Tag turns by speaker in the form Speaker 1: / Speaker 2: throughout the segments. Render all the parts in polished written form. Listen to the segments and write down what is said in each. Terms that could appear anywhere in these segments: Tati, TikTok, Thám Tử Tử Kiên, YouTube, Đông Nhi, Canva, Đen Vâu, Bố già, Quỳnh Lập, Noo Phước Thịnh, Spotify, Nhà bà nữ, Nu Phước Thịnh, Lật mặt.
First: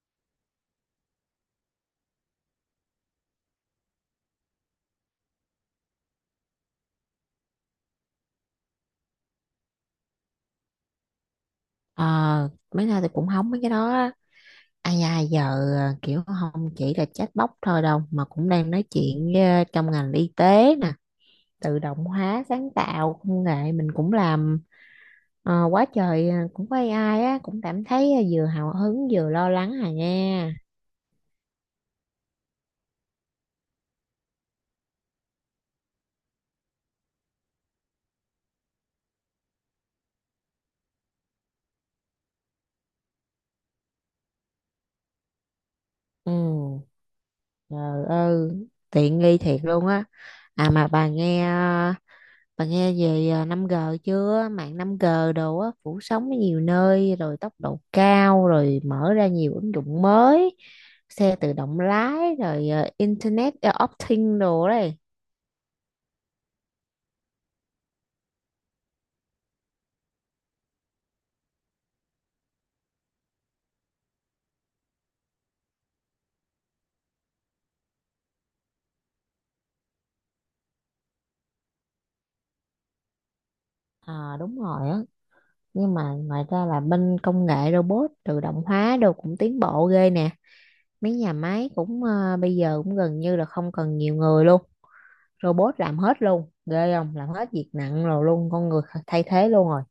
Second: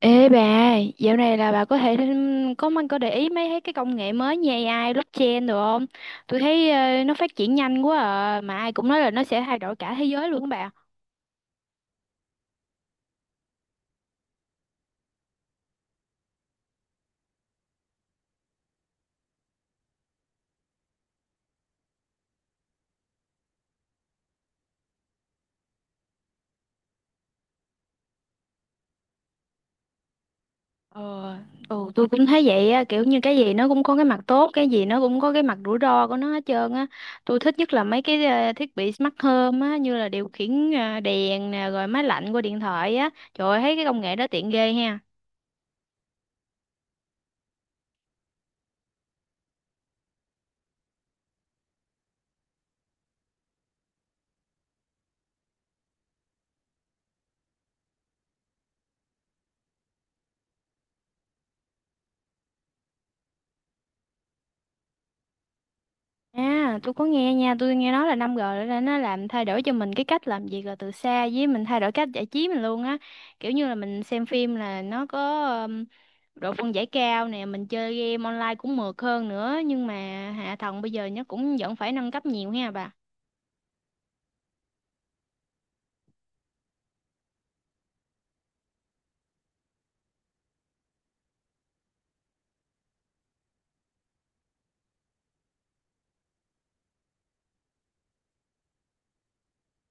Speaker 1: Ê bà, dạo này là bà có để ý mấy thấy cái công nghệ mới như AI, blockchain được không? Tôi thấy nó phát triển nhanh quá à, mà ai cũng nói là nó sẽ thay đổi cả thế giới luôn á bà.
Speaker 2: Ờ, mấy nay thì cũng hóng mấy cái đó á. Ai ai giờ kiểu không chỉ là chatbot thôi đâu, mà cũng đang nói chuyện với, trong ngành y tế nè, tự động hóa sáng tạo công nghệ mình cũng làm quá trời à, cũng có AI á, cũng cảm thấy à, vừa hào hứng vừa lo lắng à nha.
Speaker 1: Ờ, ừ, tôi cũng thấy vậy á, kiểu như cái gì nó cũng có cái mặt tốt, cái gì nó cũng có cái mặt rủi ro của nó hết trơn á. Tôi thích nhất là mấy cái thiết bị smart home á, như là điều khiển đèn nè, rồi máy lạnh qua điện thoại á. Trời ơi, thấy cái công nghệ đó tiện ghê ha.
Speaker 2: Ừ, trời ơi tiện nghi thiệt luôn á. À mà bà nghe bà nghe về à, 5G chưa? Mạng 5G đồ á, phủ sóng ở nhiều nơi, rồi tốc độ cao, rồi mở ra nhiều ứng dụng mới, xe tự động lái, rồi à, Internet of Things đồ đấy.
Speaker 1: À, tôi có nghe nha, tôi nghe nói là 5 rồi là nó làm thay đổi cho mình cái cách làm việc là từ xa với mình thay đổi cách giải trí mình luôn á. Kiểu như là mình xem phim là nó có độ phân giải cao nè, mình chơi game online cũng mượt hơn nữa, nhưng mà hạ tầng bây giờ nó cũng vẫn phải nâng cấp nhiều ha bà.
Speaker 2: À, đúng rồi á. Nhưng mà ngoài ra là bên công nghệ robot tự động hóa đồ cũng tiến bộ ghê nè. Mấy nhà máy cũng à, bây giờ cũng gần như là không cần nhiều người luôn. Robot làm hết luôn. Ghê không? Làm hết việc nặng rồi luôn. Con người thay thế luôn rồi.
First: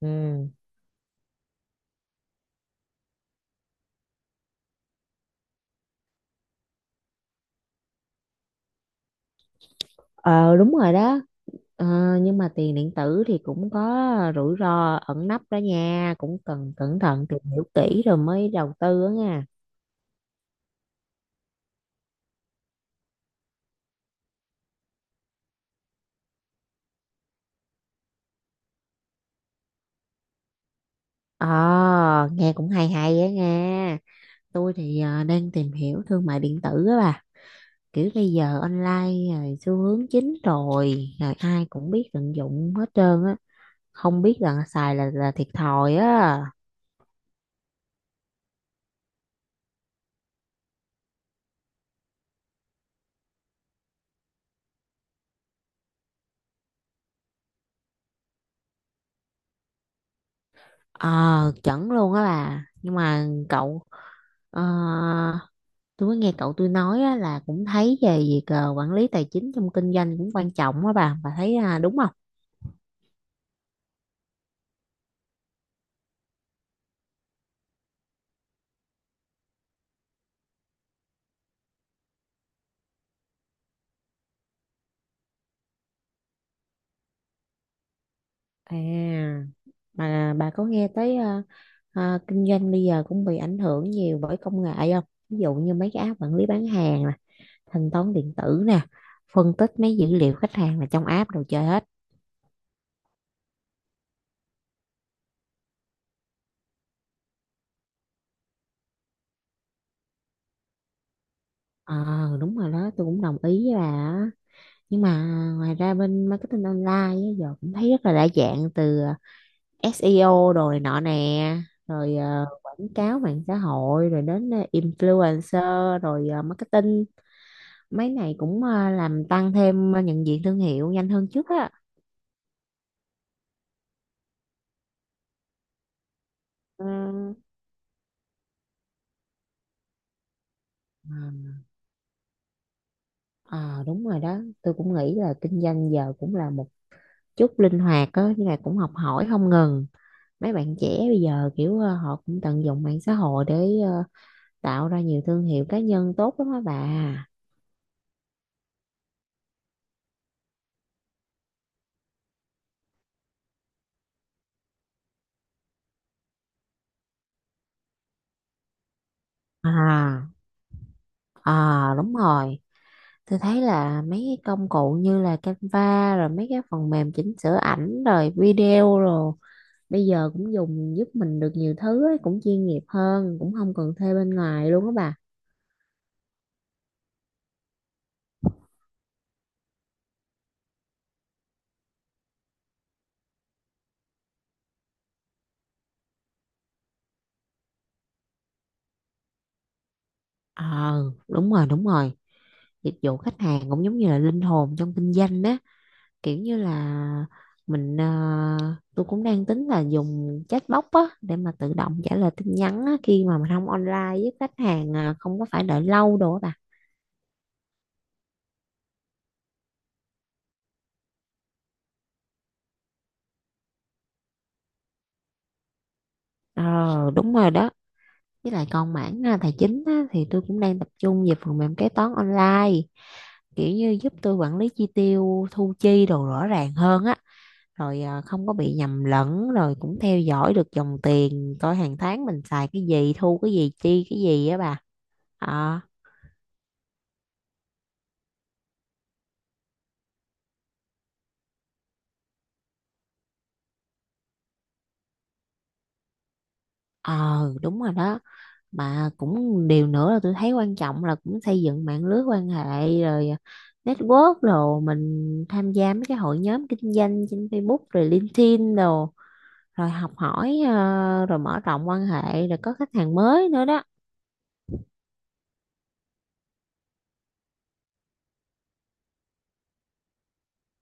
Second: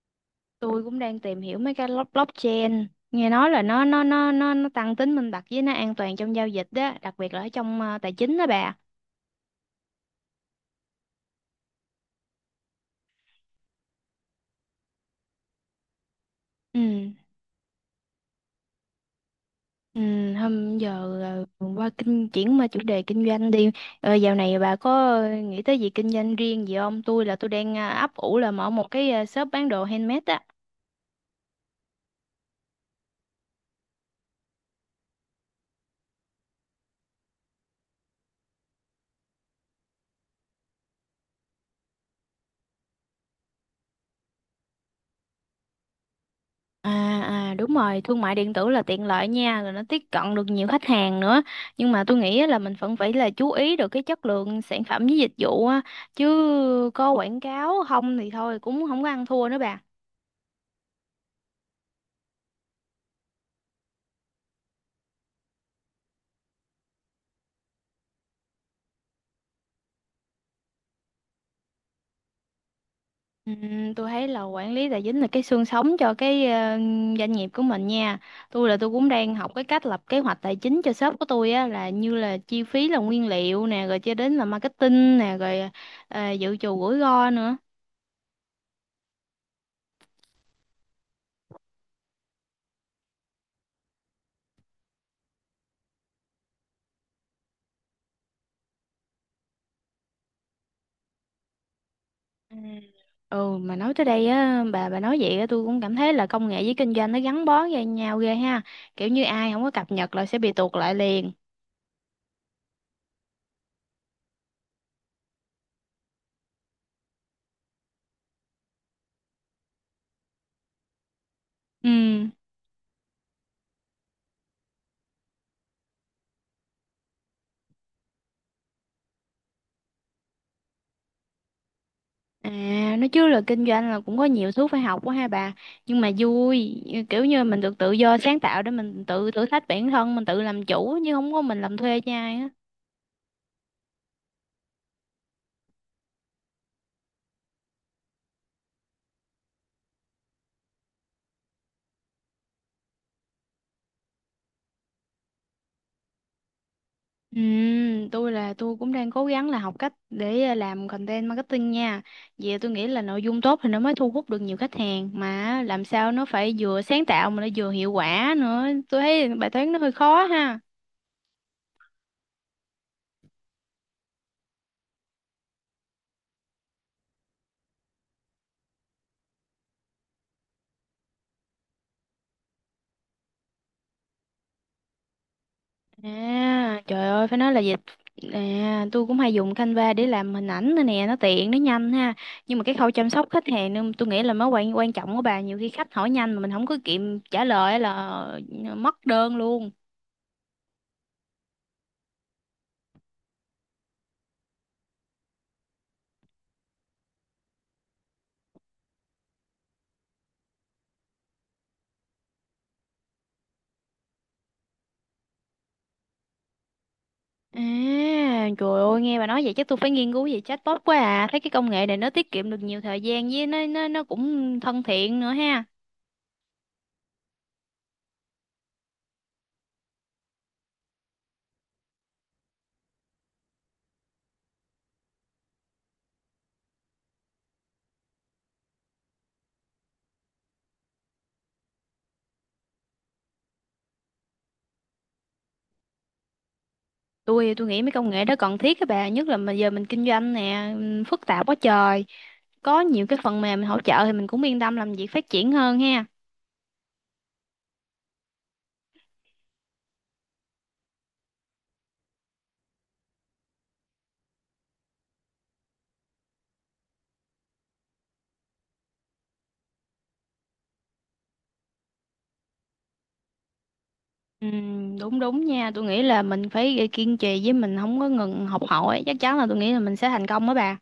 Speaker 2: Ừ.
Speaker 1: Tôi cũng đang tìm hiểu mấy cái blockchain, nghe nói là nó tăng tính minh bạch với nó an toàn trong giao dịch đó, đặc biệt là ở trong tài chính đó bà.
Speaker 2: Ờ đúng rồi đó. Ờ, nhưng mà tiền điện tử thì cũng có rủi ro ẩn nấp đó nha, cũng cần cẩn
Speaker 1: Ừ.
Speaker 2: thận tìm hiểu kỹ rồi mới đầu tư á nha.
Speaker 1: Ừ, hôm giờ ờ, qua kinh chuyển qua chủ đề kinh doanh đi. Ờ, dạo này bà có nghĩ tới gì kinh doanh riêng gì không? Tôi đang ấp ủ là mở một cái shop bán đồ handmade á.
Speaker 2: Ờ nghe cũng hay hay á nha, tôi thì đang tìm hiểu thương mại điện tử á bà, kiểu bây giờ online rồi xu hướng chính rồi rồi ai cũng biết tận dụng hết trơn á, không biết là xài là thiệt thòi á.
Speaker 1: À, à đúng rồi, thương mại điện tử là tiện lợi nha, rồi nó tiếp cận được nhiều khách hàng nữa. Nhưng mà tôi nghĩ á là mình vẫn phải là chú ý được cái chất lượng sản phẩm với dịch vụ á, chứ có quảng cáo không thì thôi cũng không có ăn thua nữa bà.
Speaker 2: Ờ chuẩn luôn á bà. Nhưng mà cậu ờ, tôi có nghe cậu tôi nói á, là cũng thấy về việc ờ, quản lý tài chính trong kinh doanh cũng quan trọng á bà thấy à, đúng không?
Speaker 1: Tôi thấy là quản lý tài chính là cái xương sống cho cái doanh nghiệp của mình nha. Tôi cũng đang học cái cách lập kế hoạch tài chính cho shop của tôi á là như là chi phí là nguyên liệu nè, rồi cho đến là marketing nè, rồi dự trù rủi ro nữa.
Speaker 2: À bà có nghe tới kinh doanh bây giờ cũng bị ảnh hưởng nhiều bởi công nghệ không? Ví dụ như mấy cái app quản lý bán hàng nè, thanh toán điện tử nè, phân tích mấy dữ liệu khách hàng là trong app đồ chơi hết.
Speaker 1: Ừ. Ừ mà nói tới đây á bà nói vậy á tôi cũng cảm thấy là công nghệ với kinh doanh nó gắn bó với nhau ghê ha. Kiểu như ai không có cập nhật là sẽ bị tuột lại liền.
Speaker 2: Ờ đúng rồi đó, tôi cũng đồng ý với bà á. Nhưng mà ngoài ra bên marketing online á, giờ cũng thấy rất là đa dạng, từ SEO rồi nọ nè,
Speaker 1: Ừ.
Speaker 2: rồi quảng cáo mạng xã hội, rồi đến influencer, rồi marketing. Mấy này cũng ờ, làm tăng thêm ờ, nhận diện thương hiệu nhanh hơn trước á.
Speaker 1: À, nói chứ là kinh doanh là cũng có nhiều thứ phải học quá ha bà. Nhưng mà vui,
Speaker 2: Ừ.
Speaker 1: kiểu như mình được tự do sáng tạo để mình tự thử thách bản thân, mình tự làm chủ chứ không có
Speaker 2: Ờ.
Speaker 1: mình làm thuê cho ai á.
Speaker 2: Ờ, đúng rồi đó, tôi cũng nghĩ là kinh doanh giờ cũng là một chút linh hoạt á, nhưng mà cũng học hỏi không ngừng. Mấy bạn trẻ bây giờ kiểu họ cũng tận dụng mạng xã hội để tạo ra nhiều thương hiệu cá nhân tốt lắm á bà.
Speaker 1: Ừ, tôi cũng đang cố gắng là học cách để làm content marketing nha. Vì tôi nghĩ là nội dung tốt thì nó mới thu hút được nhiều khách hàng mà làm sao nó phải vừa sáng tạo mà nó vừa hiệu quả nữa. Tôi thấy bài toán nó hơi khó
Speaker 2: À,
Speaker 1: ha.
Speaker 2: à đúng rồi. Tôi thấy là mấy cái công cụ như là Canva, rồi mấy cái phần mềm chỉnh sửa ảnh rồi video, rồi bây giờ cũng dùng giúp mình được nhiều thứ ấy, cũng chuyên nghiệp hơn, cũng không cần thuê bên ngoài luôn á bà.
Speaker 1: À, trời ơi, phải nói là dịch à, tôi cũng hay dùng Canva để làm hình ảnh nữa nè, nó tiện, nó nhanh ha. Nhưng mà cái khâu chăm sóc khách hàng nên tôi nghĩ là mới quan quan trọng của bà, nhiều khi khách hỏi nhanh mà mình không có kịp trả lời á là mất đơn luôn.
Speaker 2: Ờ đúng rồi, dịch vụ khách hàng cũng giống như là linh hồn trong kinh doanh á, kiểu như là mình tôi cũng đang tính là dùng chatbot á để mà tự động trả lời tin nhắn á, khi mà mình không online với khách hàng à, không có phải đợi lâu đồ á bà.
Speaker 1: À, trời ơi, nghe bà nói vậy chắc tôi phải nghiên cứu về chatbot quá à. Thấy cái công nghệ này nó tiết kiệm được nhiều thời gian với nó cũng thân thiện nữa ha.
Speaker 2: Ờ đúng rồi đó, với lại còn mảng à, tài chính á, thì tôi cũng đang tập trung về phần mềm kế toán online, kiểu như giúp tôi quản lý chi tiêu thu chi đồ rõ ràng hơn á, rồi à, không có bị nhầm lẫn, rồi cũng theo dõi được dòng tiền, coi hàng tháng mình xài cái gì thu cái gì chi cái gì á bà. ờ
Speaker 1: Tôi nghĩ mấy công nghệ đó cần thiết các bạn nhất là mà giờ mình kinh doanh nè phức tạp quá trời, có nhiều cái phần mềm hỗ trợ thì mình cũng yên tâm làm việc phát triển hơn ha.
Speaker 2: ờ đúng rồi đó, mà cũng điều nữa là tôi thấy quan trọng là cũng xây dựng mạng lưới quan hệ, rồi à, network, rồi mình tham gia mấy cái hội nhóm kinh doanh trên Facebook rồi LinkedIn đồ, rồi học hỏi ờ, rồi mở rộng quan hệ, rồi có khách hàng mới nữa đó.
Speaker 1: Đúng đúng nha, tôi nghĩ là mình phải kiên trì với mình không có ngừng học hỏi, chắc chắn là tôi nghĩ là mình sẽ thành công đó bà.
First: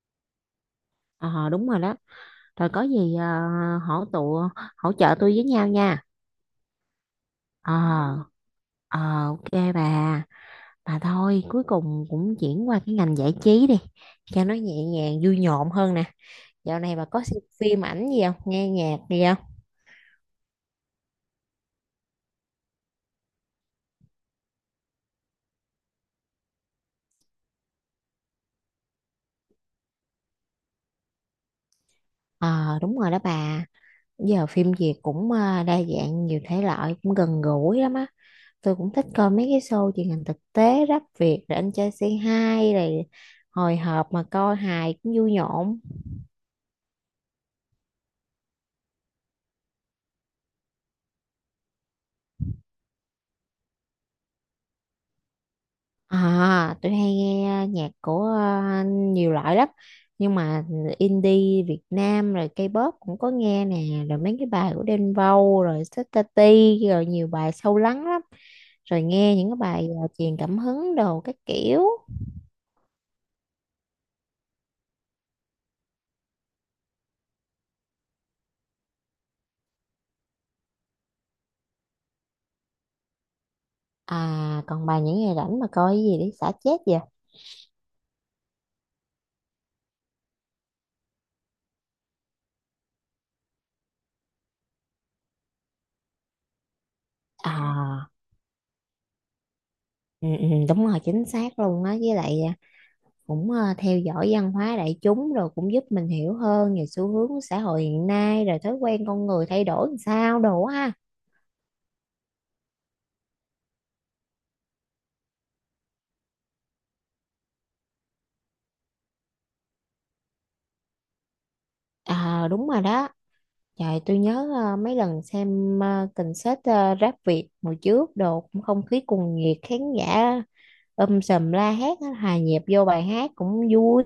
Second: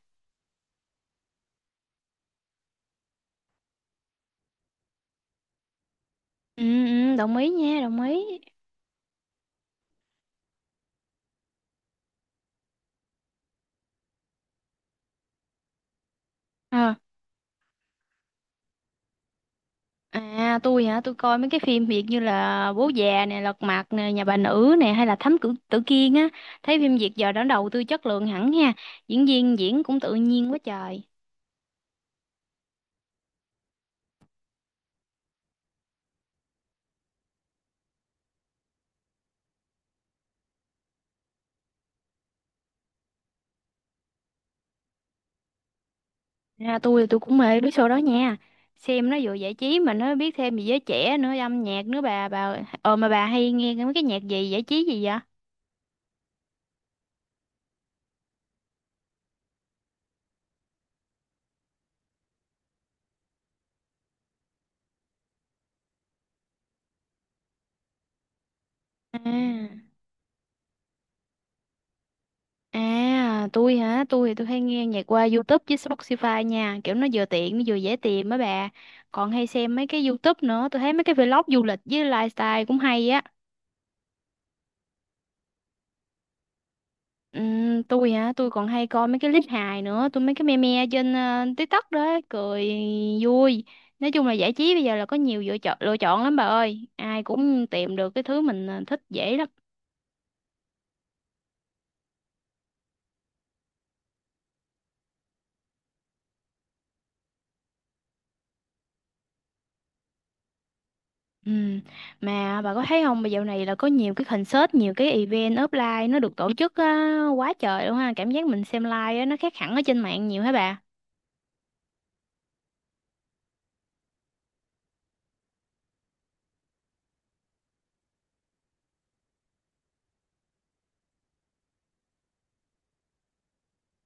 Speaker 2: Ờ đúng rồi đó, rồi có gì hỗ tụ hỗ trợ tôi với nhau nha.
Speaker 1: Ừ, ừ, đồng ý
Speaker 2: ờ
Speaker 1: nha, đồng ý.
Speaker 2: ờ ok bà bà thôi cuối cùng cũng chuyển qua cái ngành giải trí đi cho nó nhẹ nhàng vui nhộn hơn nè. Dạo
Speaker 1: Ờ,
Speaker 2: này bà có xem phim ảnh gì không, nghe nhạc gì không?
Speaker 1: à tôi hả, tôi coi mấy cái phim Việt như là Bố Già nè, Lật Mặt nè, Nhà Bà Nữ nè, hay là Thám Tử Tử Kiên á, thấy phim Việt giờ đã đầu tư chất lượng hẳn ha, diễn viên diễn cũng tự nhiên quá trời.
Speaker 2: Ờ đúng rồi đó bà, giờ phim Việt cũng đa dạng nhiều thể loại, cũng gần gũi lắm á. Tôi cũng thích coi mấy cái show truyền hình thực tế, rap Việt rồi anh trai C2 rồi, hồi hộp mà coi hài cũng vui nhộn.
Speaker 1: Ra tôi thì tôi cũng mê mấy show đó nha. Xem nó vừa giải trí mà nó biết thêm về giới trẻ nữa, âm nhạc nữa bà. Ờ mà bà hay nghe mấy cái nhạc gì giải trí gì vậy?
Speaker 2: À tôi hay nghe nhạc của nhiều loại lắm, nhưng mà indie Việt Nam rồi K-pop cũng có nghe nè, rồi mấy cái bài của Đen Vâu rồi Tati rồi nhiều bài sâu lắng lắm, rồi
Speaker 1: À,
Speaker 2: nghe những cái bài truyền cảm hứng đồ các kiểu.
Speaker 1: à tôi hả? Tôi thì tôi hay nghe nhạc qua YouTube với Spotify nha, kiểu nó vừa tiện nó vừa dễ tìm á bà. Còn hay xem mấy cái YouTube nữa, tôi thấy mấy cái vlog du lịch với lifestyle cũng hay á.
Speaker 2: À còn bài những ngày rảnh mà coi cái gì để xả chết vậy?
Speaker 1: Tôi hả, tôi còn hay coi mấy cái clip hài nữa, tôi mấy cái meme trên TikTok đó, cười vui. Nói chung là giải trí bây giờ là có nhiều lựa chọn lắm bà ơi, ai cũng tìm được
Speaker 2: À
Speaker 1: cái thứ mình thích dễ lắm.
Speaker 2: ừ, đúng rồi, chính xác luôn á. Với lại cũng theo dõi văn hóa đại chúng rồi cũng giúp mình hiểu hơn về xu hướng của xã hội hiện nay, rồi thói quen con người thay đổi làm sao đồ ha.
Speaker 1: Ừm, mà bà có thấy không, bây giờ này là có nhiều cái concert, nhiều cái event offline nó được tổ chức á, quá trời luôn ha, cảm giác mình xem live á, nó khác hẳn ở trên mạng nhiều hả bà.
Speaker 2: À đúng rồi đó, trời tôi nhớ mấy lần xem concert rap Việt hồi trước đồ, cũng không khí cuồng nhiệt khán giả sùm la hét á, hòa nhịp vô bài hát cũng vui.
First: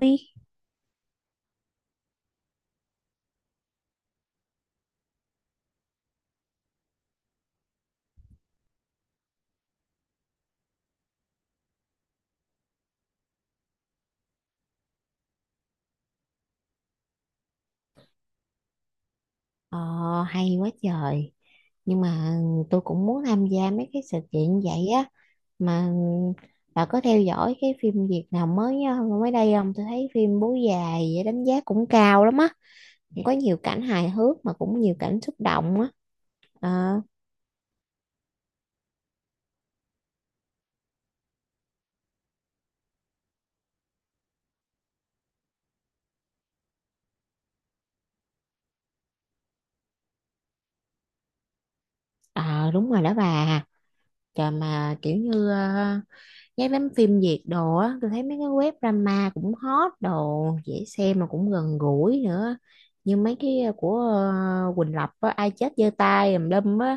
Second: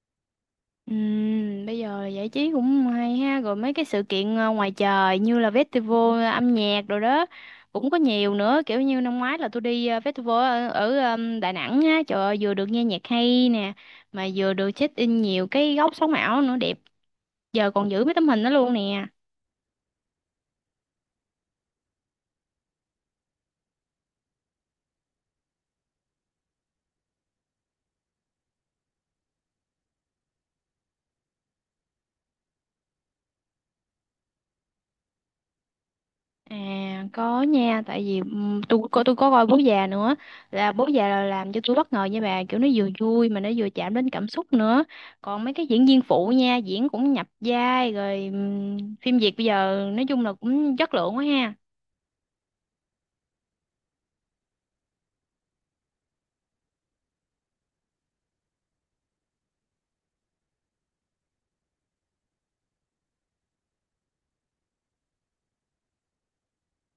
Speaker 1: Bây giờ giải trí cũng hay ha, rồi mấy cái sự kiện ngoài trời như là festival âm nhạc rồi đó cũng có nhiều nữa, kiểu như năm ngoái là tôi đi festival ở Đà Nẵng á, trời ơi, vừa được nghe nhạc hay nè, mà vừa được check in nhiều cái góc sống ảo nữa đẹp, giờ còn giữ mấy tấm hình đó luôn nè.
Speaker 2: Ờ hay quá trời. Nhưng mà ừ, tôi cũng muốn tham gia mấy cái sự kiện vậy á. Mà bà có theo dõi cái phim Việt nào mới á, mới đây không? Tôi thấy phim Bố Già vậy đánh giá cũng cao lắm á, cũng có nhiều cảnh hài hước mà cũng nhiều cảnh xúc động á. Ờ
Speaker 1: À có nha, tại vì tôi có coi Bố Già nữa, là Bố Già là làm cho tôi bất ngờ nha bà, kiểu nó vừa vui mà nó vừa chạm đến cảm xúc nữa, còn mấy cái diễn viên phụ nha diễn cũng nhập vai, rồi phim Việt bây giờ nói chung là cũng chất lượng quá ha.
Speaker 2: ờ, đúng rồi đó bà. Trời mà kiểu như cái đám phim Việt đồ á, tôi thấy mấy cái web drama cũng hot đồ, dễ xem mà cũng gần gũi nữa, như mấy cái của Quỳnh Lập á, ai chết giơ tay tùm lum á,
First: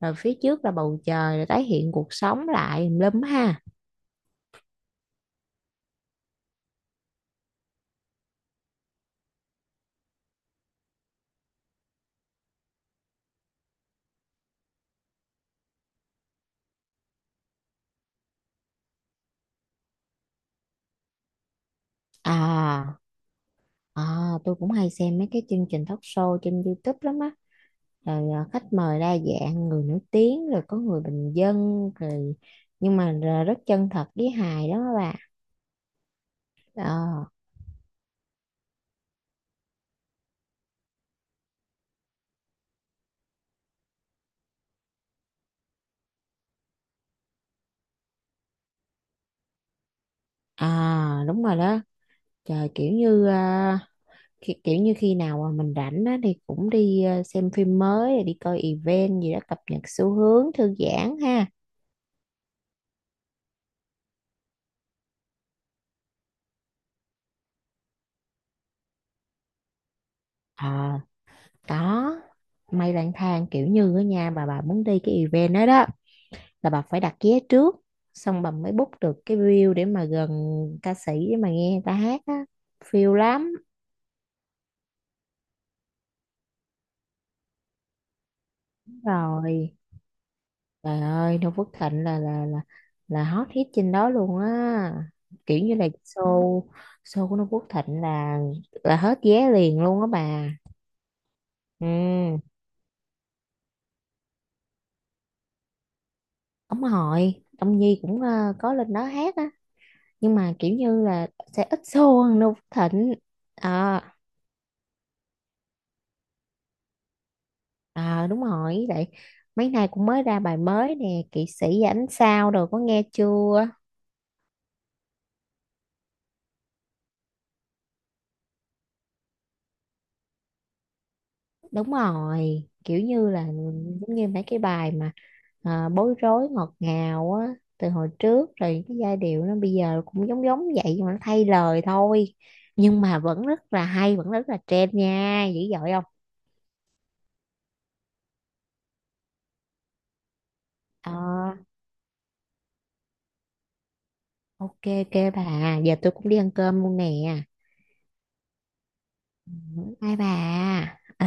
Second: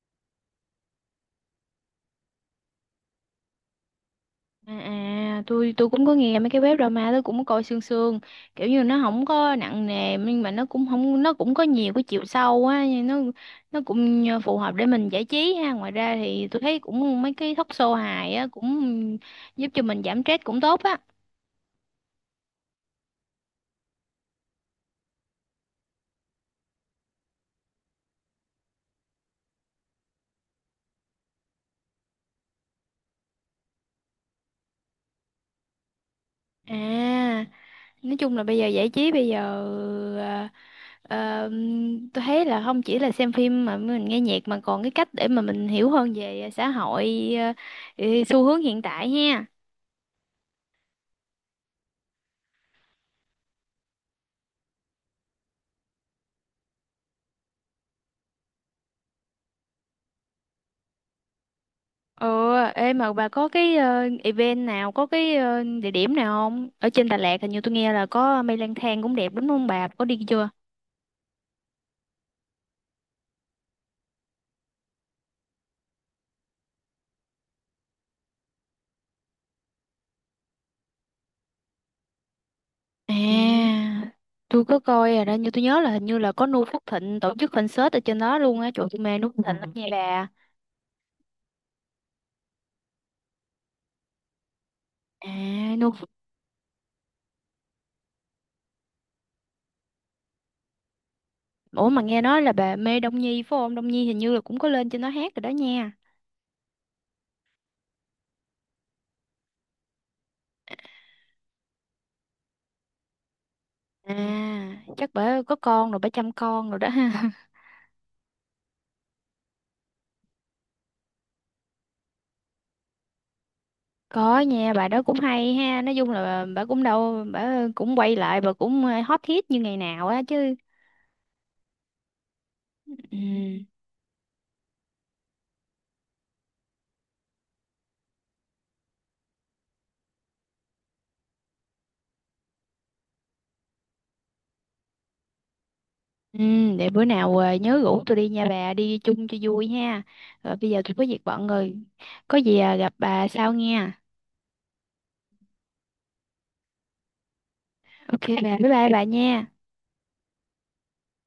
Speaker 2: rồi phía trước là bầu trời rồi tái hiện cuộc sống lại tùm lum ha.
Speaker 1: À, à tôi cũng có nghe mấy cái web drama, tôi cũng có coi sương sương, kiểu như nó không có nặng nề nhưng mà nó cũng không nó cũng có nhiều cái chiều sâu á, nhưng nó cũng phù hợp để mình giải trí ha. Ngoài ra thì tôi thấy cũng mấy cái talk show hài á, cũng giúp cho mình giảm stress cũng tốt á.
Speaker 2: À, à, tôi cũng hay xem mấy cái chương trình talk show trên YouTube lắm á. Rồi à, khách mời đa dạng, người nổi tiếng, rồi có người bình dân, rồi nhưng mà rất chân thật với hài đó các bạn.
Speaker 1: À,
Speaker 2: Ờ,
Speaker 1: nói chung là bây giờ giải trí bây giờ à, ờ, tôi thấy là không chỉ là xem phim mà mình nghe nhạc mà còn cái cách để mà mình hiểu hơn về xã hội xu hướng hiện tại ha.
Speaker 2: à, đúng rồi đó. Trời, kiểu như à, kiểu như khi nào mà mình rảnh á thì cũng đi à, xem phim mới, rồi đi coi event gì đó, cập nhật xu hướng, thư giãn ha.
Speaker 1: Ờ, ê mà bà có cái event nào, có cái địa điểm nào không? Ở trên Đà Lạt hình như tôi nghe là có Mây Lang Thang cũng đẹp đúng không bà? Có đi chưa?
Speaker 2: Ờ, có. Mây lang thang, kiểu như ở nhà bà muốn đi cái event đó đó, là bà phải đặt vé trước, xong bà mới book được cái view để mà gần ca sĩ để mà nghe người ta hát á,
Speaker 1: Ừ.
Speaker 2: phiêu lắm.
Speaker 1: À, tôi có coi rồi đó, nhưng tôi nhớ là hình như là có Nu Phước Thịnh tổ chức concert ở trên đó luôn á. Trời, tôi mê Nu Phước Thịnh lắm
Speaker 2: Rồi
Speaker 1: nha bà.
Speaker 2: trời ơi, Noo Phước Thịnh là hot hit trên đó luôn á, kiểu
Speaker 1: À,
Speaker 2: như là
Speaker 1: Nu Phước-
Speaker 2: show show của Noo Phước Thịnh là hết vé liền luôn á bà.
Speaker 1: Ủa mà nghe
Speaker 2: Ừ,
Speaker 1: nói là bà mê Đông Nhi phải không? Đông Nhi hình như là cũng có lên trên đó hát rồi đó nha.
Speaker 2: ông Hội ông Nhi cũng có lên đó hát á, nhưng mà kiểu như là sẽ ít show hơn Noo Phước Thịnh. Ờ.
Speaker 1: À, chắc bà có con rồi, bà chăm con rồi đó ha.
Speaker 2: Ờ đúng rồi vậy, mấy nay cũng mới ra bài mới nè, kỵ sĩ và ánh sao rồi có nghe chưa?
Speaker 1: Có nha, bà đó cũng hay ha. Nói chung là bà, cũng đâu, bà cũng quay lại, bà cũng hot hit như ngày nào á chứ.
Speaker 2: Đúng rồi, kiểu như là
Speaker 1: Ừ,
Speaker 2: giống như mấy cái bài mà à, bối rối ngọt ngào á từ hồi trước rồi, cái giai điệu nó bây giờ cũng giống giống vậy nhưng mà nó thay lời thôi, nhưng mà vẫn rất là hay, vẫn rất là trend nha, dữ dội không?
Speaker 1: ừ, để bữa nào nhớ rủ tôi đi nha bà, đi chung cho vui ha. Rồi bây giờ tôi có
Speaker 2: Ờ
Speaker 1: việc bận rồi. Có gì gặp bà sau nha.
Speaker 2: ok, ok bà, giờ tôi cũng đi ăn cơm luôn nè.
Speaker 1: Ok bà, bye bye bà nha.
Speaker 2: Bye bà. Ờ